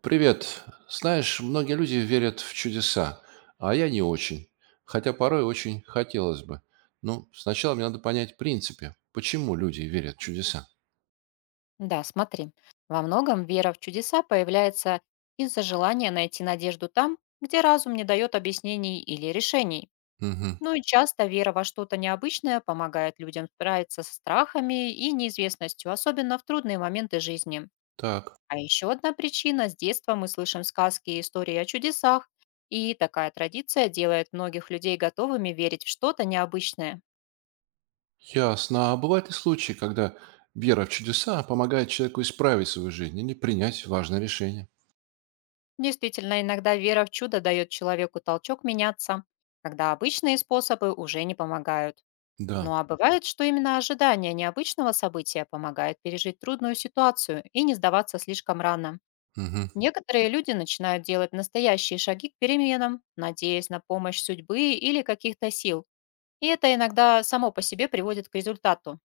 Привет. Знаешь, многие люди верят в чудеса, а я не очень. Хотя порой очень хотелось бы. Ну, сначала мне надо понять принципе, почему люди верят в чудеса. Да, смотри, во многом вера в чудеса появляется из-за желания найти надежду там, где разум не дает объяснений или решений. Угу, Ну и часто вера во что-то необычное помогает людям справиться со страхами и неизвестностью, особенно в трудные моменты жизни. так. А еще одна причина– с детства мы слышим сказки и истории о чудесах, и такая традиция делает многих людей готовыми верить в что-то необычное. Ясно. А бывают ли случаи, когда вера в чудеса помогает человеку исправить свою жизнь или принять важное решение? Действительно, иногда вера в чудо дает человеку толчок меняться, когда обычные способы уже не помогают. Да. Ну а бывает, что именно ожидание необычного события помогает пережить трудную ситуацию и не сдаваться слишком рано. Мгм. Некоторые люди начинают делать настоящие шаги к переменам, надеясь на помощь судьбы или каких-то сил. И это иногда само по себе приводит к результату.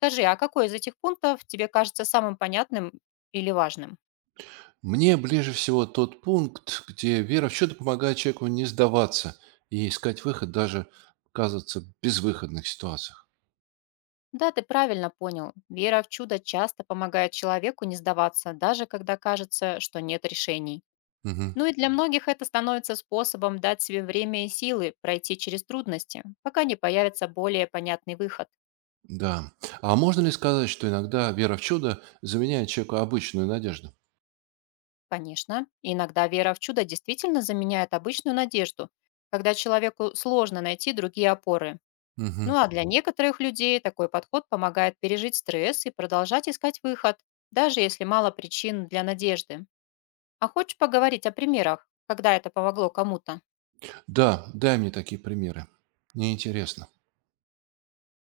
Скажи, а какой из этих пунктов тебе кажется самым понятным или важным? Мне ближе всего тот пункт, где вера в чудо помогает человеку не сдаваться и искать выход даже, кажется, в безвыходных ситуациях. Да, ты правильно понял. Вера в чудо часто помогает человеку не сдаваться, даже когда кажется, что нет решений. Мгм. Ну и для многих это становится способом дать себе время и силы пройти через трудности, пока не появится более понятный выход. Да. А можно ли сказать, что иногда вера в чудо заменяет человеку обычную надежду? Конечно, иногда вера в чудо действительно заменяет обычную надежду, когда человеку сложно найти другие опоры. Мгм. Ну а для некоторых людей такой подход помогает пережить стресс и продолжать искать выход, даже если мало причин для надежды. А хочешь поговорить о примерах, когда это помогло кому-то? Да, дай мне такие примеры. Мне интересно.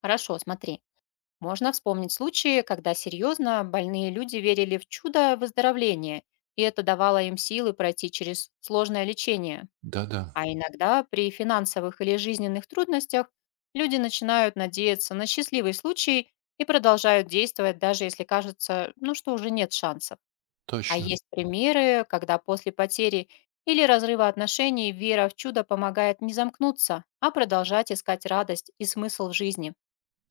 Хорошо, смотри. Можно вспомнить случаи, когда серьезно больные люди верили в чудо выздоровления, и это давало им силы пройти через сложное лечение. Да-да, А иногда при финансовых или жизненных трудностях люди начинают надеяться на счастливый случай и продолжают действовать, даже если кажется, ну, что уже нет шансов. А точно. есть примеры, когда после потери или разрыва отношений вера в чудо помогает не замкнуться, а продолжать искать радость и смысл в жизни.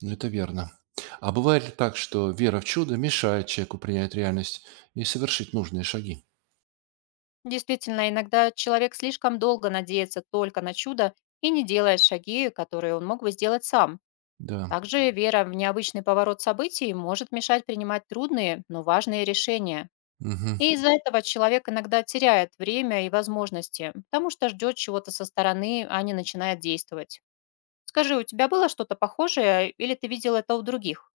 Это верно. А бывает ли так, что вера в чудо мешает человеку принять реальность и совершить нужные шаги? Действительно, иногда человек слишком долго надеется только на чудо и не делает шаги, которые он мог бы сделать сам. Да. Также вера в необычный поворот событий может мешать принимать трудные, но важные решения. Мгм. И из-за этого человек иногда теряет время и возможности, потому что ждет чего-то со стороны, а не начинает действовать. Скажи, у тебя было что-то похожее или ты видел это у других?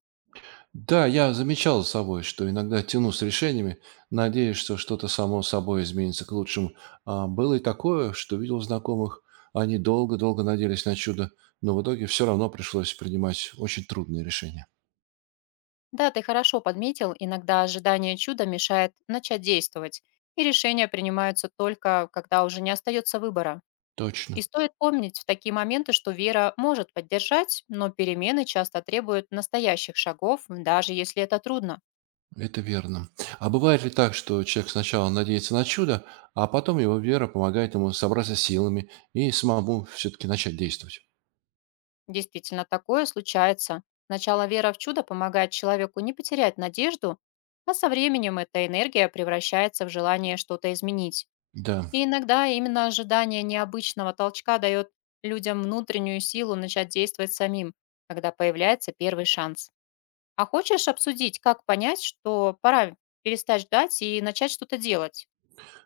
Да, я замечал за собой, что иногда тяну с решениями, надеясь, что что-то само собой изменится к лучшему. А было и такое, что видел у знакомых. Они долго-долго надеялись на чудо, но в итоге все равно пришлось принимать очень трудные решения. Да, ты хорошо подметил, иногда ожидание чуда мешает начать действовать, и решения принимаются только, когда уже не остается выбора. Точно, И стоит помнить в такие моменты, что вера может поддержать, но перемены часто требуют настоящих шагов, даже если это трудно. это верно. А бывает ли так, что человек сначала надеется на чудо, а потом его вера помогает ему собраться силами и самому все-таки начать действовать? Действительно, такое случается. Сначала вера в чудо помогает человеку не потерять надежду, а со временем эта энергия превращается в желание что-то изменить. Да. И иногда именно ожидание необычного толчка дает людям внутреннюю силу начать действовать самим, когда появляется первый шанс. А хочешь обсудить, как понять, что пора перестать ждать и начать что-то делать?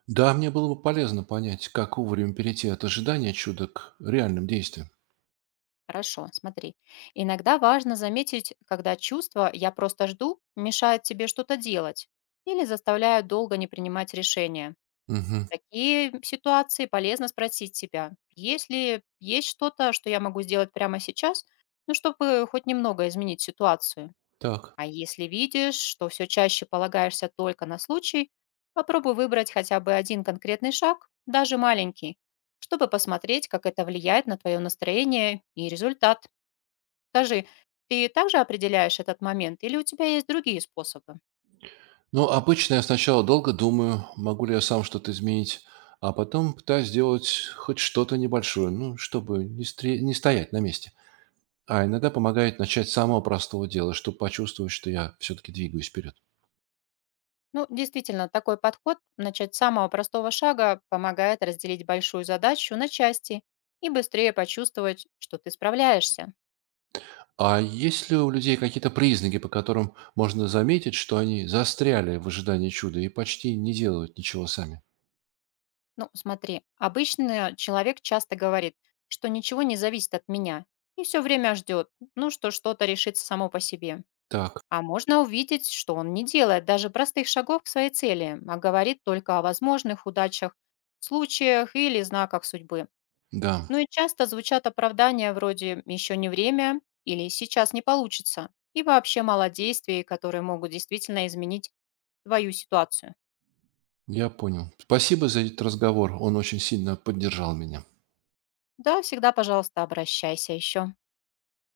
Да, мне было бы полезно понять, как вовремя перейти от ожидания чуда к реальным действиям. Хорошо, смотри. Иногда важно заметить, когда чувство «я просто жду» мешает тебе что-то делать или заставляет долго не принимать решения. Мгм. Такие ситуации полезно спросить себя, есть ли есть что-то, что я могу сделать прямо сейчас, ну, чтобы хоть немного изменить ситуацию. Так. А если видишь, что все чаще полагаешься только на случай, попробуй выбрать хотя бы один конкретный шаг, даже маленький, чтобы посмотреть, как это влияет на твое настроение и результат. Скажи, ты также определяешь этот момент или у тебя есть другие способы? Ну, обычно я сначала долго думаю, могу ли я сам что-то изменить, а потом пытаюсь сделать хоть что-то небольшое, ну, чтобы не стоять на месте. А иногда помогает начать с самого простого дела, чтобы почувствовать, что я все-таки двигаюсь вперед. Ну, действительно, такой подход, начать с самого простого шага, помогает разделить большую задачу на части и быстрее почувствовать, что ты справляешься. А есть ли у людей какие-то признаки, по которым можно заметить, что они застряли в ожидании чуда и почти не делают ничего сами? Ну, смотри, обычно человек часто говорит, что ничего не зависит от меня и все время ждет, ну, что что-то решится само по себе. Так, А можно увидеть, что он не делает даже простых шагов к своей цели, а говорит только о возможных удачах, случаях или знаках судьбы. да, Ну и часто звучат оправдания вроде «еще не время» или «сейчас не получится» и вообще мало действий, которые могут действительно изменить твою ситуацию. я понял. Спасибо за этот разговор, он очень сильно поддержал меня. Да, всегда, пожалуйста, обращайся еще.